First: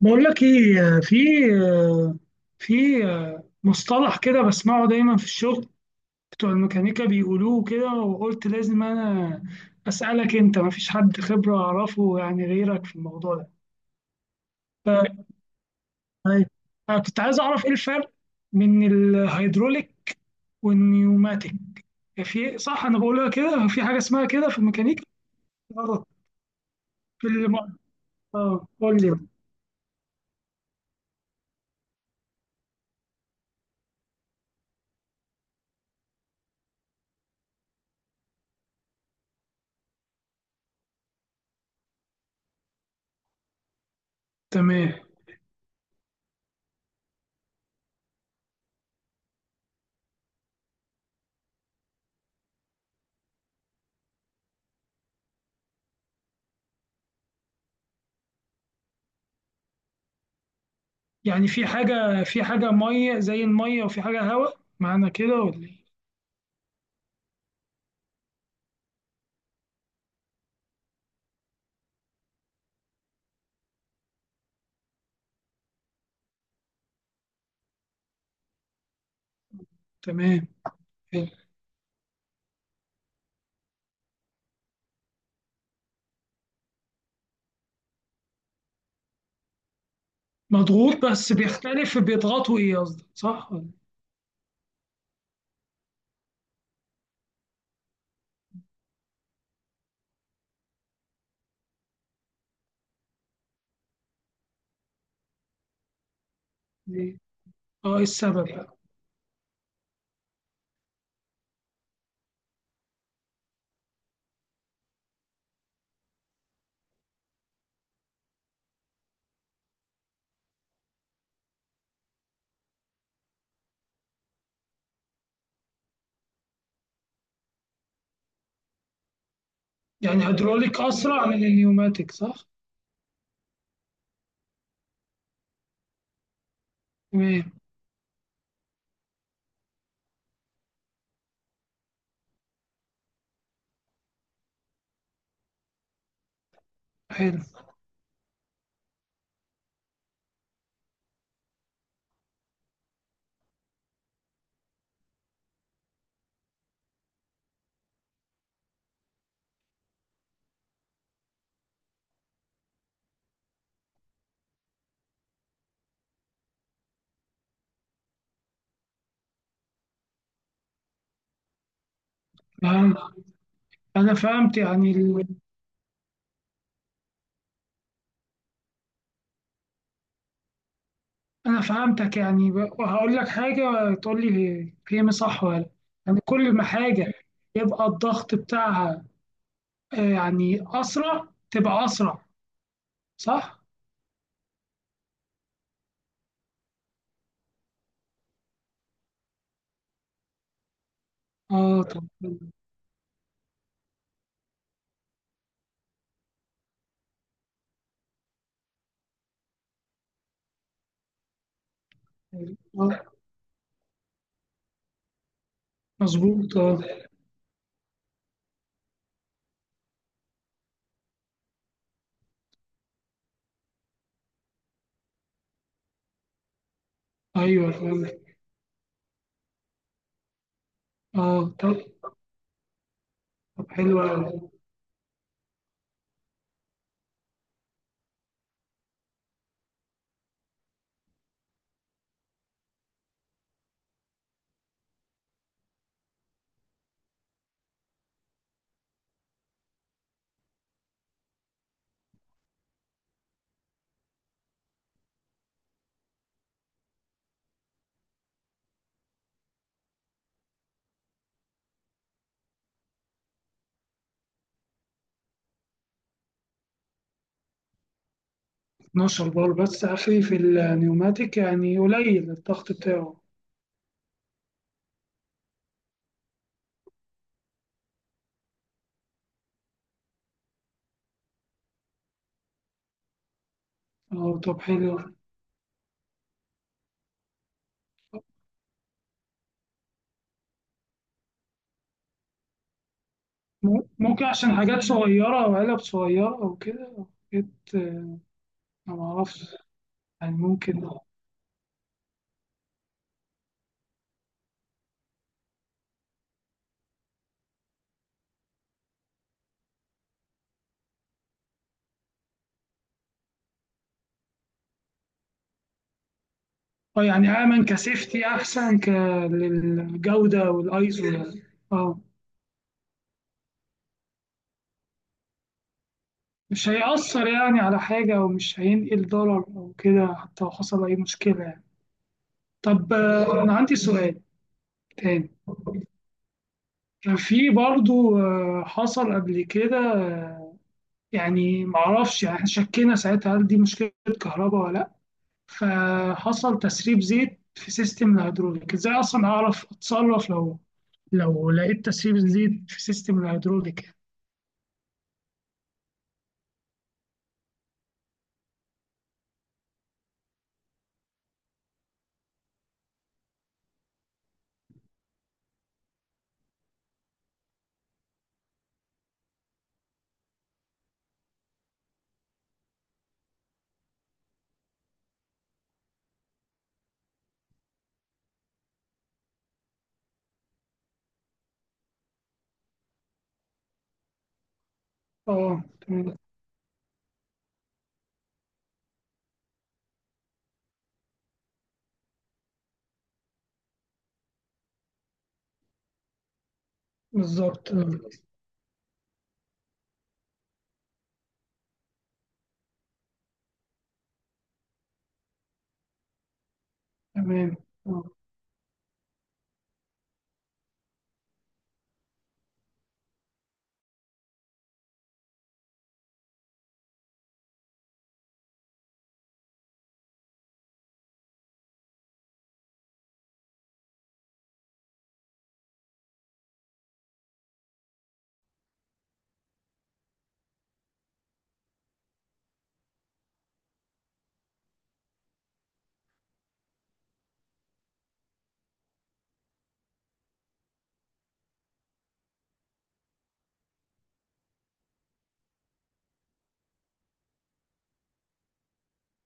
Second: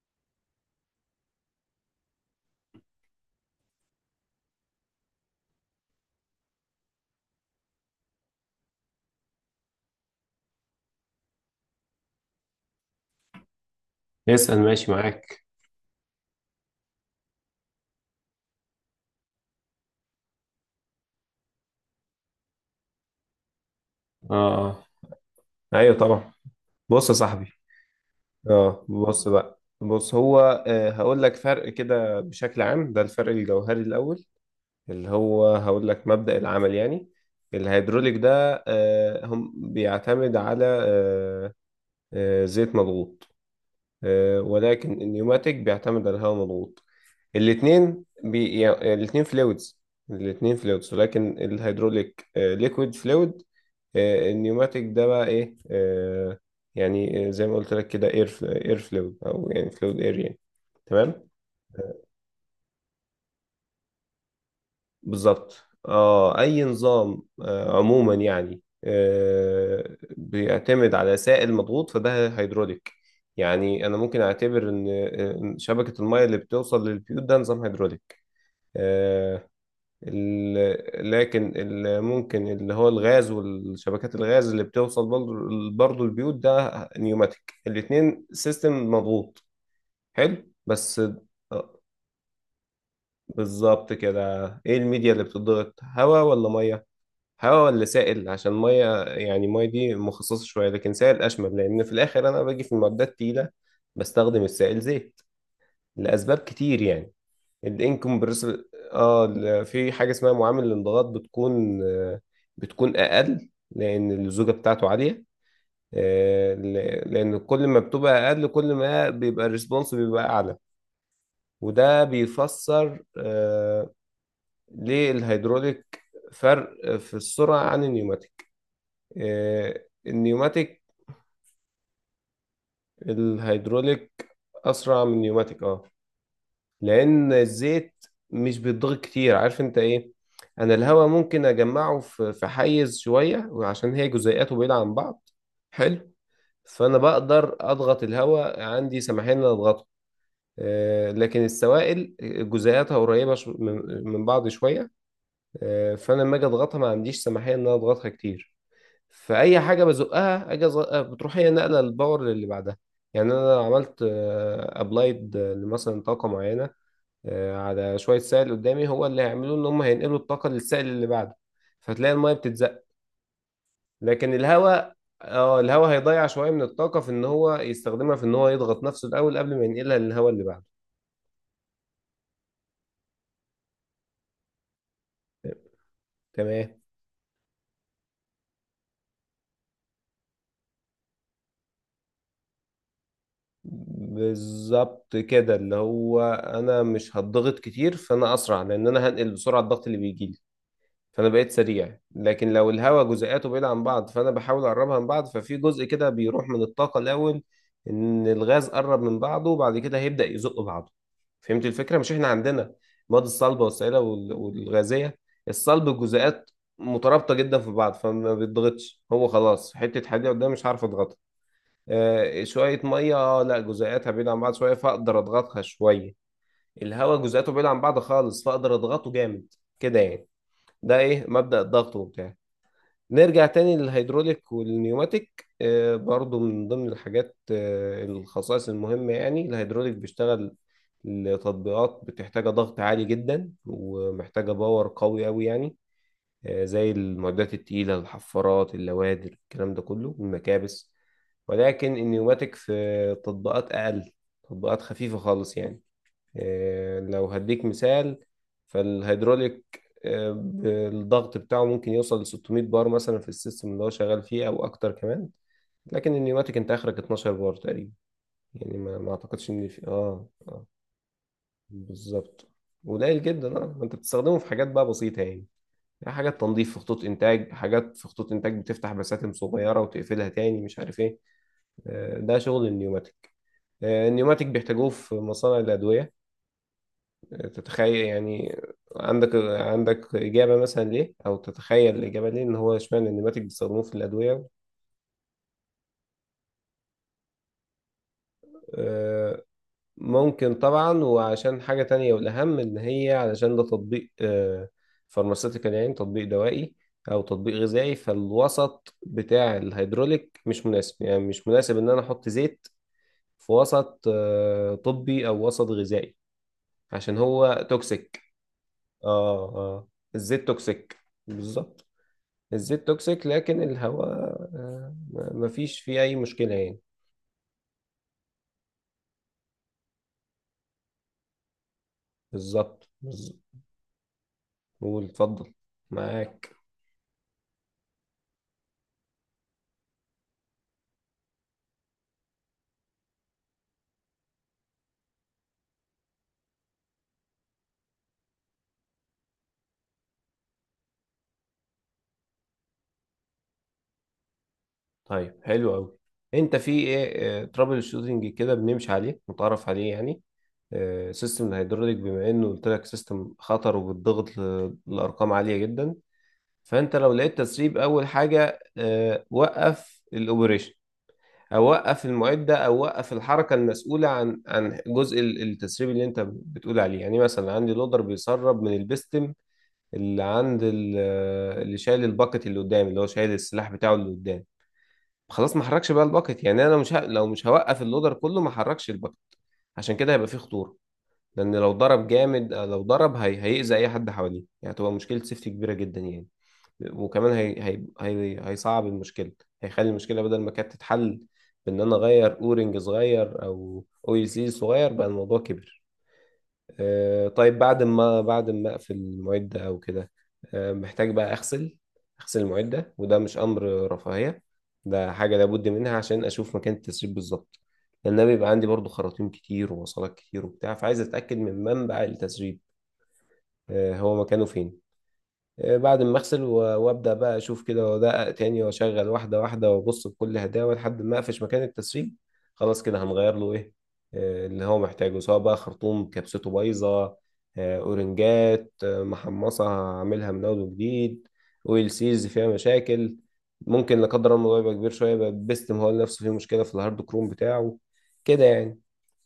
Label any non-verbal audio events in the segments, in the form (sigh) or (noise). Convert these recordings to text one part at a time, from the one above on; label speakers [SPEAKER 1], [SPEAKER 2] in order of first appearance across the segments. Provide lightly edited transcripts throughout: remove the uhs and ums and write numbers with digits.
[SPEAKER 1] بقول لك ايه في مصطلح كده بسمعه دايما في الشغل، بتوع الميكانيكا بيقولوه كده، وقلت لازم انا اسالك انت، ما فيش حد خبره اعرفه يعني غيرك في الموضوع ده.
[SPEAKER 2] اسأل. ماشي
[SPEAKER 1] ف-
[SPEAKER 2] معاك.
[SPEAKER 1] أيوة. أنا كنت عايز اعرف ايه الفرق بين الهيدروليك والنيوماتيك. في صح انا بقولها كده، في حاجه اسمها كده في
[SPEAKER 2] اه.
[SPEAKER 1] الميكانيكا؟
[SPEAKER 2] اه ايوه
[SPEAKER 1] غلط
[SPEAKER 2] طبعا. بص يا
[SPEAKER 1] في
[SPEAKER 2] صاحبي.
[SPEAKER 1] الم... اه
[SPEAKER 2] اه
[SPEAKER 1] قول لي.
[SPEAKER 2] بص بقى بص هو آه، هقول لك فرق كده بشكل عام. ده الفرق الجوهري الاول، اللي هو هقول لك مبدأ العمل يعني. الهيدروليك ده هم بيعتمد على زيت مضغوط، ولكن
[SPEAKER 1] تمام.
[SPEAKER 2] النيوماتيك بيعتمد على الهواء مضغوط. يعني الاثنين فلويدز، الاثنين فلويدز، ولكن الهيدروليك ليكويد فلويد. النيوماتيك ده بقى ايه؟ يعني زي ما قلت لك كده اير اير فلويد او يعني فلويد اير يعني. تمام.
[SPEAKER 1] يعني في حاجة مية زي المية، وفي حاجة هواء، معنى كده ولا
[SPEAKER 2] بالظبط.
[SPEAKER 1] إيه؟
[SPEAKER 2] اه اي نظام عموما يعني بيعتمد على سائل مضغوط فده هيدروليك. يعني انا ممكن اعتبر ان إن شبكه الميه اللي بتوصل للبيوت ده نظام هيدروليك. آه.
[SPEAKER 1] تمام. حلو.
[SPEAKER 2] لكن اللي ممكن اللي هو الغاز والشبكات الغاز اللي بتوصل برضه، برضه البيوت ده نيوماتيك. الاتنين سيستم مضغوط. حلو بس.
[SPEAKER 1] مضغوط بس
[SPEAKER 2] آه،
[SPEAKER 1] بيختلف، بيضغطوا إيه قصدك، صح ولا
[SPEAKER 2] بالظبط كده. ايه الميديا اللي بتضغط؟ هواء ولا ميه؟ هواء ولا سائل؟ عشان ميه يعني، ميه دي مخصصة شوية، لكن سائل أشمل لأن في الآخر أنا باجي في المعدات تقيلة بستخدم السائل زيت لأسباب كتير يعني.
[SPEAKER 1] إيه؟ أه، إيه السبب
[SPEAKER 2] الانكمبرسبل
[SPEAKER 1] بقى؟
[SPEAKER 2] اه في حاجه اسمها معامل الانضغاط بتكون بتكون اقل لان اللزوجه بتاعته عاليه. آه، ل- لان كل ما بتبقى اقل كل ما بيبقى الريسبونس بيبقى اعلى. وده بيفسر ليه الهيدروليك فرق في السرعه عن النيوماتيك. آه،
[SPEAKER 1] يعني هيدروليك
[SPEAKER 2] النيوماتيك
[SPEAKER 1] أسرع من النيوماتيك صح؟
[SPEAKER 2] الهيدروليك اسرع من النيوماتيك اه. لان
[SPEAKER 1] تمام.
[SPEAKER 2] الزيت مش بيتضغط كتير. عارف انت ايه؟ انا الهواء ممكن اجمعه في حيز شويه، وعشان هي جزيئاته بعيده عن بعض. حلو. فانا
[SPEAKER 1] حلو.
[SPEAKER 2] بقدر اضغط الهواء، عندي سماحين ان أنا اضغطه. لكن السوائل جزيئاتها قريبه من بعض شويه. فانا لما اجي اضغطها ما عنديش سماحيه ان انا اضغطها كتير. فاي حاجه بزقها اجي أزقها بتروح هي نقله الباور اللي بعدها. يعني انا لو عملت ابلايد لمثلا طاقه معينه على شوية سائل قدامي، هو اللي هيعملوه ان هم هينقلوا الطاقة للسائل اللي بعده. فتلاقي المية بتتزق.
[SPEAKER 1] فهم- أنا
[SPEAKER 2] لكن
[SPEAKER 1] فهمت يعني
[SPEAKER 2] الهواء، اه الهواء هيضيع شوية من الطاقة في ان هو يستخدمها في ان هو يضغط نفسه الاول قبل ما ينقلها للهواء اللي بعده.
[SPEAKER 1] أنا فهمتك. يعني وهقول لك حاجة تقول لي فهم صح ولا لأ. يعني كل ما
[SPEAKER 2] تمام.
[SPEAKER 1] حاجة يبقى الضغط بتاعها آه، يعني أسرع، تبقى أسرع صح؟
[SPEAKER 2] بالظبط كده. اللي هو انا مش هتضغط كتير فانا اسرع، لان انا هنقل بسرعة الضغط اللي بيجيلي. فانا بقيت
[SPEAKER 1] أه
[SPEAKER 2] سريع.
[SPEAKER 1] طب.
[SPEAKER 2] لكن لو الهواء جزيئاته بعيدة عن بعض، فانا بحاول اقربها من بعض، ففي جزء كده بيروح من الطاقة الاول، ان الغاز قرب من بعضه وبعد كده هيبدأ يزق بعضه. فهمت الفكرة؟ مش احنا عندنا
[SPEAKER 1] اه
[SPEAKER 2] المواد الصلبة والسائلة والغازية؟ الصلب الجزيئات
[SPEAKER 1] مظبوط اه.
[SPEAKER 2] مترابطة جدا في بعض، فما بيتضغطش. هو خلاص حتة حديدة قدام مش هعرف اضغطها. شوية مية لا، جزيئاتها بعيدة عن بعض شوية فاقدر اضغطها شوية. الهواء جزيئاته بعيدة
[SPEAKER 1] ايوه
[SPEAKER 2] عن بعض
[SPEAKER 1] فهمت.
[SPEAKER 2] خالص فاقدر اضغطه جامد. كده يعني. ده ايه
[SPEAKER 1] اه
[SPEAKER 2] مبدأ
[SPEAKER 1] طب.
[SPEAKER 2] الضغط وبتاع. نرجع
[SPEAKER 1] طب
[SPEAKER 2] تاني
[SPEAKER 1] حلو أوي.
[SPEAKER 2] للهيدروليك والنيوماتيك. برضو من ضمن الحاجات الخصائص المهمة، يعني الهيدروليك بيشتغل لتطبيقات بتحتاج ضغط عالي جدا ومحتاجة باور قوي قوي يعني. زي المعدات التقيلة، الحفارات، اللوادر، الكلام ده كله، المكابس. ولكن النيوماتيك في تطبيقات أقل، تطبيقات خفيفة خالص يعني. لو هديك مثال، فالهيدروليك الضغط بتاعه ممكن يوصل ل 600 بار مثلا في السيستم اللي هو شغال فيه او اكتر كمان. لكن النيوماتيك انت اخرك 12 بار تقريبا. يعني ما
[SPEAKER 1] 12
[SPEAKER 2] اعتقدش
[SPEAKER 1] بار
[SPEAKER 2] ان
[SPEAKER 1] بس
[SPEAKER 2] في
[SPEAKER 1] اخري
[SPEAKER 2] اه.
[SPEAKER 1] في النيوماتيك، يعني قليل
[SPEAKER 2] بالظبط.
[SPEAKER 1] الضغط بتاعه.
[SPEAKER 2] قليل جدا اه. ما انت بتستخدمه في حاجات بقى بسيطة يعني. حاجات تنظيف في خطوط انتاج، حاجات في خطوط انتاج بتفتح بساتم صغيرة وتقفلها تاني مش عارف ايه. ده شغل النيوماتيك.
[SPEAKER 1] اه
[SPEAKER 2] النيوماتيك
[SPEAKER 1] طب
[SPEAKER 2] بيحتاجوه
[SPEAKER 1] حلو.
[SPEAKER 2] في مصانع الادوية. تتخيل يعني؟ عندك عندك إجابة مثلا ليه؟ أو تتخيل الإجابة ليه إن هو اشمعنى النباتك بيستخدموه في
[SPEAKER 1] ممكن
[SPEAKER 2] الأدوية؟
[SPEAKER 1] عشان حاجات صغيرة او علب صغيرة او كده أو حاجات آه، أنا ما
[SPEAKER 2] آه،
[SPEAKER 1] اعرفش. يعني
[SPEAKER 2] ممكن
[SPEAKER 1] ممكن.
[SPEAKER 2] طبعا، وعشان حاجة تانية والأهم، إن هي علشان ده تطبيق فارماسيتيكال يعني تطبيق دوائي أو تطبيق غذائي. فالوسط بتاع الهيدروليك مش مناسب، يعني مش مناسب إن أنا أحط زيت في وسط طبي أو وسط غذائي
[SPEAKER 1] اه
[SPEAKER 2] عشان
[SPEAKER 1] يعني امن
[SPEAKER 2] هو توكسيك.
[SPEAKER 1] كسيفتي احسن ك
[SPEAKER 2] اه اه. الزيت
[SPEAKER 1] للجودة
[SPEAKER 2] توكسيك.
[SPEAKER 1] والايزو يعني.
[SPEAKER 2] بالظبط.
[SPEAKER 1] اه،
[SPEAKER 2] الزيت توكسيك. لكن الهواء مفيش فيه أي مشكلة
[SPEAKER 1] مش
[SPEAKER 2] يعني.
[SPEAKER 1] هيأثر يعني على حاجة، أو مش هينقل ضرر أو كده، حتى لو حصل أي مشكلة يعني.
[SPEAKER 2] بالظبط
[SPEAKER 1] طب
[SPEAKER 2] بالظبط.
[SPEAKER 1] آه، أنا عندي سؤال
[SPEAKER 2] قول
[SPEAKER 1] تاني.
[SPEAKER 2] اتفضل. معاك.
[SPEAKER 1] في برضو آه، حصل قبل كده آه، يعني معرفش، يعني إحنا شكينا ساعتها هل دي مشكلة كهرباء ولا لأ، فحصل تسريب زيت في سيستم الهيدروليك. ازاي أصلا أعرف أتصرف لو لقيت تسريب زيت في سيستم الهيدروليك؟
[SPEAKER 2] طيب حلو أوي. أنت في إيه ترابل شوتنج كده بنمشي عليه متعرف عليه يعني. سيستم الهيدروليك بما إنه قلت لك سيستم خطر وبتضغط لأرقام عالية جدا، فأنت لو لقيت تسريب أول حاجة وقف الأوبريشن. اوقف المعده، ده اوقف الحركه المسؤوله عن جزء التسريب اللي انت بتقول عليه. يعني مثلا عندي لودر بيسرب من البستم اللي عند اللي شايل الباكت اللي قدامي، اللي هو شايل السلاح بتاعه اللي قدام. خلاص
[SPEAKER 1] اه
[SPEAKER 2] ما حركش بقى
[SPEAKER 1] تمام.
[SPEAKER 2] الباكت، يعني انا مش ه... لو مش هوقف اللودر كله، ما حركش الباكت. عشان كده هيبقى فيه خطوره، لان لو ضرب جامد، لو ضرب هيأذي اي حد حواليه، يعني هتبقى مشكله سيفتي كبيره جدا يعني. وكمان هي
[SPEAKER 1] بالظبط
[SPEAKER 2] هي
[SPEAKER 1] آه،
[SPEAKER 2] هي هيصعب المشكله، هيخلي المشكله بدل ما كانت تتحل بان انا اغير اورنج صغير او يو سي صغير بقى الموضوع كبر.
[SPEAKER 1] تمام
[SPEAKER 2] طيب
[SPEAKER 1] آه،
[SPEAKER 2] بعد ما اقفل المعده او كده، محتاج بقى اغسل المعده، وده مش امر رفاهيه، ده حاجه لابد منها عشان اشوف مكان التسريب بالظبط. لان أنا بيبقى عندي برضو خراطيم كتير ووصلات كتير وبتاع، فعايز اتاكد من منبع التسريب هو مكانه فين. بعد ما اغسل وابدا بقى اشوف كده وادقق تاني واشغل واحده واحده وابص بكل هداوه لحد ما اقفش مكان التسريب. خلاص كده هنغير له ايه اللي هو محتاجه، سواء بقى خرطوم كبسته بايظه، اورنجات محمصه هعملها من اول وجديد، اويل سيز فيها مشاكل. ممكن لا قدر الله الموضوع يبقى كبير شويه، يبقى بيستم هو نفسه فيه مشكله في الهارد كروم بتاعه، كده يعني.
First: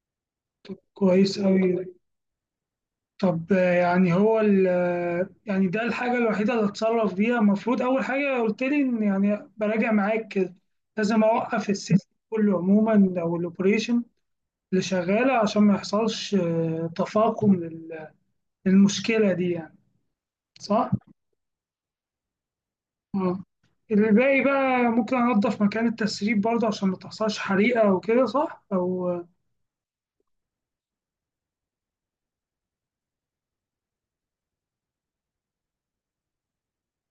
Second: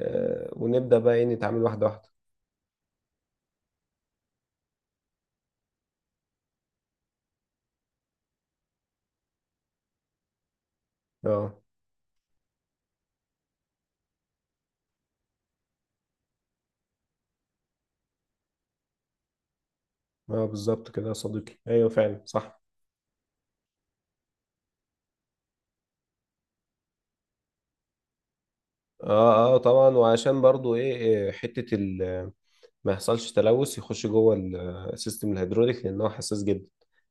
[SPEAKER 2] ونبدا بقى ايه
[SPEAKER 1] كويس
[SPEAKER 2] نتعامل واحده
[SPEAKER 1] أوي.
[SPEAKER 2] واحده.
[SPEAKER 1] طب آه، يعني هو ال آه، يعني ده الحاجة الوحيدة اللي اتصرف بيها المفروض، أول حاجة قلت لي إن يعني براجع معاك كده، لازم
[SPEAKER 2] اه.
[SPEAKER 1] أوقف السيستم كله عموما أو الأوبريشن اللي شغالة، عشان ما يحصلش آه، تفاقم للمشكلة دي يعني،
[SPEAKER 2] اه بالظبط
[SPEAKER 1] صح؟
[SPEAKER 2] كده يا صديقي، ايوه فعلا صح.
[SPEAKER 1] آه. الباقي بقى ممكن أنظف مكان التسريب برضه عشان ما تحصلش حريقة وكده، صح؟ أو آه،
[SPEAKER 2] اه اه طبعا، وعشان برضو ايه، إيه، حتة ما يحصلش تلوث يخش جوه السيستم الهيدروليك، لان هو حساس جدا.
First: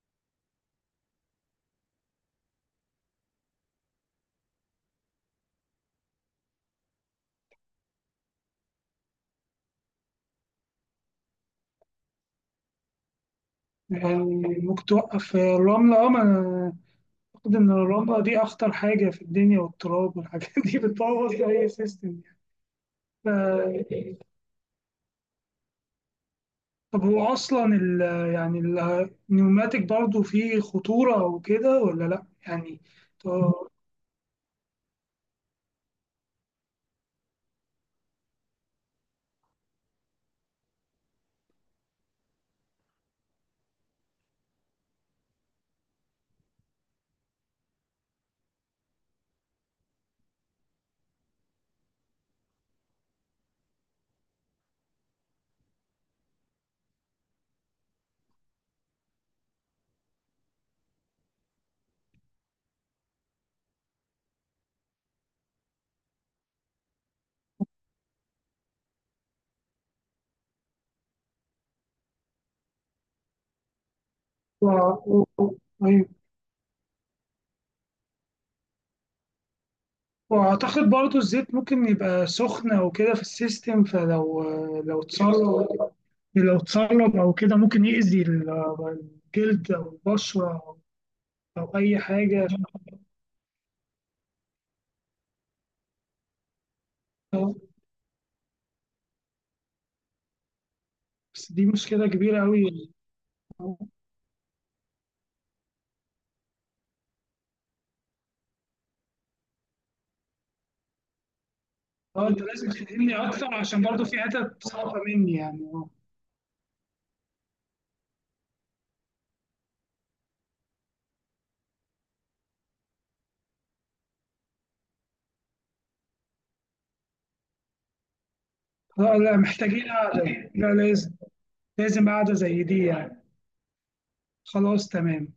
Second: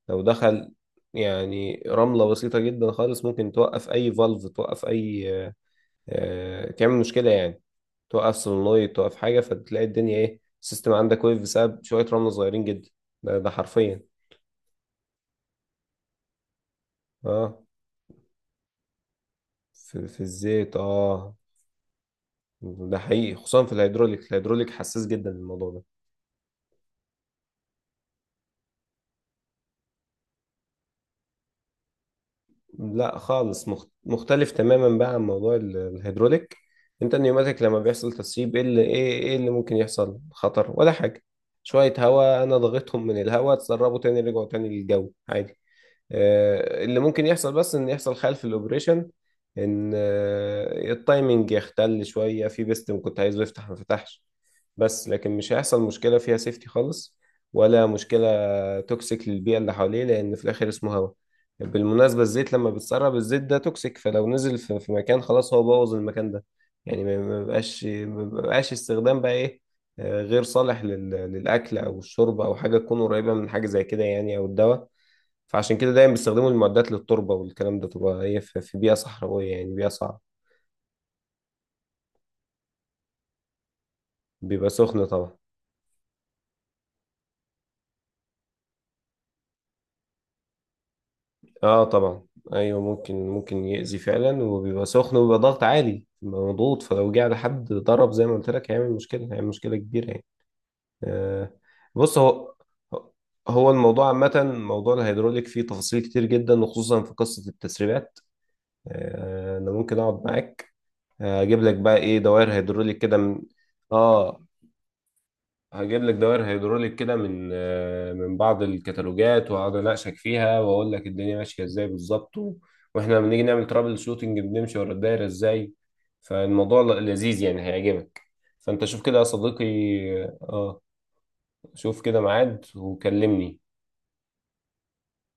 [SPEAKER 2] لو دخل يعني رملة بسيطة جدا خالص ممكن توقف اي فالف، توقف اي آه، تعمل مشكلة يعني. توقف solenoid، توقف حاجة، فتلاقي الدنيا ايه؟ السيستم عندك وقف بسبب شوية رملة صغيرين جدا. ده حرفيا.
[SPEAKER 1] يعني ممكن توقف الرملة، أه المفروض
[SPEAKER 2] اه
[SPEAKER 1] إن الرملة دي أخطر حاجة في الدنيا،
[SPEAKER 2] في،
[SPEAKER 1] والتراب والحاجات
[SPEAKER 2] الزيت
[SPEAKER 1] دي (laughs) بتبوظ
[SPEAKER 2] اه.
[SPEAKER 1] أي سيستم يعني.
[SPEAKER 2] ده حقيقي، خصوصا في الهيدروليك.
[SPEAKER 1] ف-
[SPEAKER 2] الهيدروليك حساس جدا للموضوع ده.
[SPEAKER 1] طب هو أصلا ال يعني النيوماتيك برضو فيه خطورة وكده ولا لأ؟ يعني
[SPEAKER 2] لا
[SPEAKER 1] ط-
[SPEAKER 2] خالص،
[SPEAKER 1] و-
[SPEAKER 2] مختلف تماما بقى عن موضوع الهيدروليك. انت النيوماتيك لما بيحصل تسريب، ايه اللي ايه ايه اللي ممكن يحصل؟ خطر ولا حاجه؟ شويه هواء انا ضغطهم من الهواء، اتسربوا تاني رجعوا تاني للجو عادي. اللي ممكن يحصل بس ان يحصل خلل في الاوبريشن، ان التايمنج يختل شويه في بيستم كنت عايزه يفتح ما فتحش. بس لكن مش هيحصل مشكله فيها سيفتي خالص، ولا مشكله توكسيك للبيئة اللي حواليه، لأن في الآخر اسمه هواء. بالمناسبة الزيت لما بتسرب الزيت، ده توكسيك، فلو نزل في مكان خلاص هو بوظ المكان ده، يعني ما بقاش، ما بقاش استخدام بقى إيه، غير صالح للأكل أو الشرب أو حاجة تكون قريبة من حاجة زي كده يعني، أو الدواء.
[SPEAKER 1] و-
[SPEAKER 2] فعشان كده دايما
[SPEAKER 1] أيوة.
[SPEAKER 2] بيستخدموا المعدات للتربة والكلام ده، تبقى هي في بيئة صحراوية يعني بيئة صعبة.
[SPEAKER 1] وأعتقد برضو الزيت ممكن يبقى سخنة وكده في السيستم، فلو
[SPEAKER 2] بيبقى
[SPEAKER 1] لو
[SPEAKER 2] سخن طبعا.
[SPEAKER 1] اتسرب لو اتسرب أو كده ممكن يأذي الجلد أو البشرة أو
[SPEAKER 2] اه
[SPEAKER 1] أي
[SPEAKER 2] طبعا،
[SPEAKER 1] حاجة.
[SPEAKER 2] ايوه ممكن ممكن يأذي فعلا، وبيبقى سخن وبيبقى ضغط عالي، بيبقى مضغوط، فلو جه على حد ضرب زي ما قلت لك هيعمل مشكله، هيعمل مشكله كبيره يعني.
[SPEAKER 1] بس
[SPEAKER 2] آه.
[SPEAKER 1] دي مشكلة
[SPEAKER 2] بص
[SPEAKER 1] كبيرة
[SPEAKER 2] هو،
[SPEAKER 1] أوي.
[SPEAKER 2] هو الموضوع عامه موضوع الهيدروليك فيه تفاصيل كتير جدا، وخصوصا في قصه التسريبات. آه انا ممكن اقعد معاك اجيب لك بقى ايه
[SPEAKER 1] اه انت
[SPEAKER 2] دوائر
[SPEAKER 1] لازم
[SPEAKER 2] هيدروليك
[SPEAKER 1] تفهم لي
[SPEAKER 2] كده من.
[SPEAKER 1] اكتر عشان برضو في
[SPEAKER 2] اه
[SPEAKER 1] حتت صعبة مني يعني. اه
[SPEAKER 2] هجيب لك دوائر هيدروليك كده من من بعض الكتالوجات، واقعد اناقشك فيها واقول لك الدنيا ماشيه ازاي بالظبط، واحنا لما بنيجي نعمل ترابل شوتنج بنمشي ورا الدايره ازاي. فالموضوع لذيذ يعني هيعجبك. فانت شوف كده
[SPEAKER 1] لا
[SPEAKER 2] يا
[SPEAKER 1] لا،
[SPEAKER 2] صديقي.
[SPEAKER 1] محتاجين قعدة. لا
[SPEAKER 2] اه
[SPEAKER 1] لازم.
[SPEAKER 2] شوف
[SPEAKER 1] لازم
[SPEAKER 2] كده
[SPEAKER 1] قعدة زي
[SPEAKER 2] ميعاد
[SPEAKER 1] دي يعني.
[SPEAKER 2] وكلمني.
[SPEAKER 1] خلاص تمام.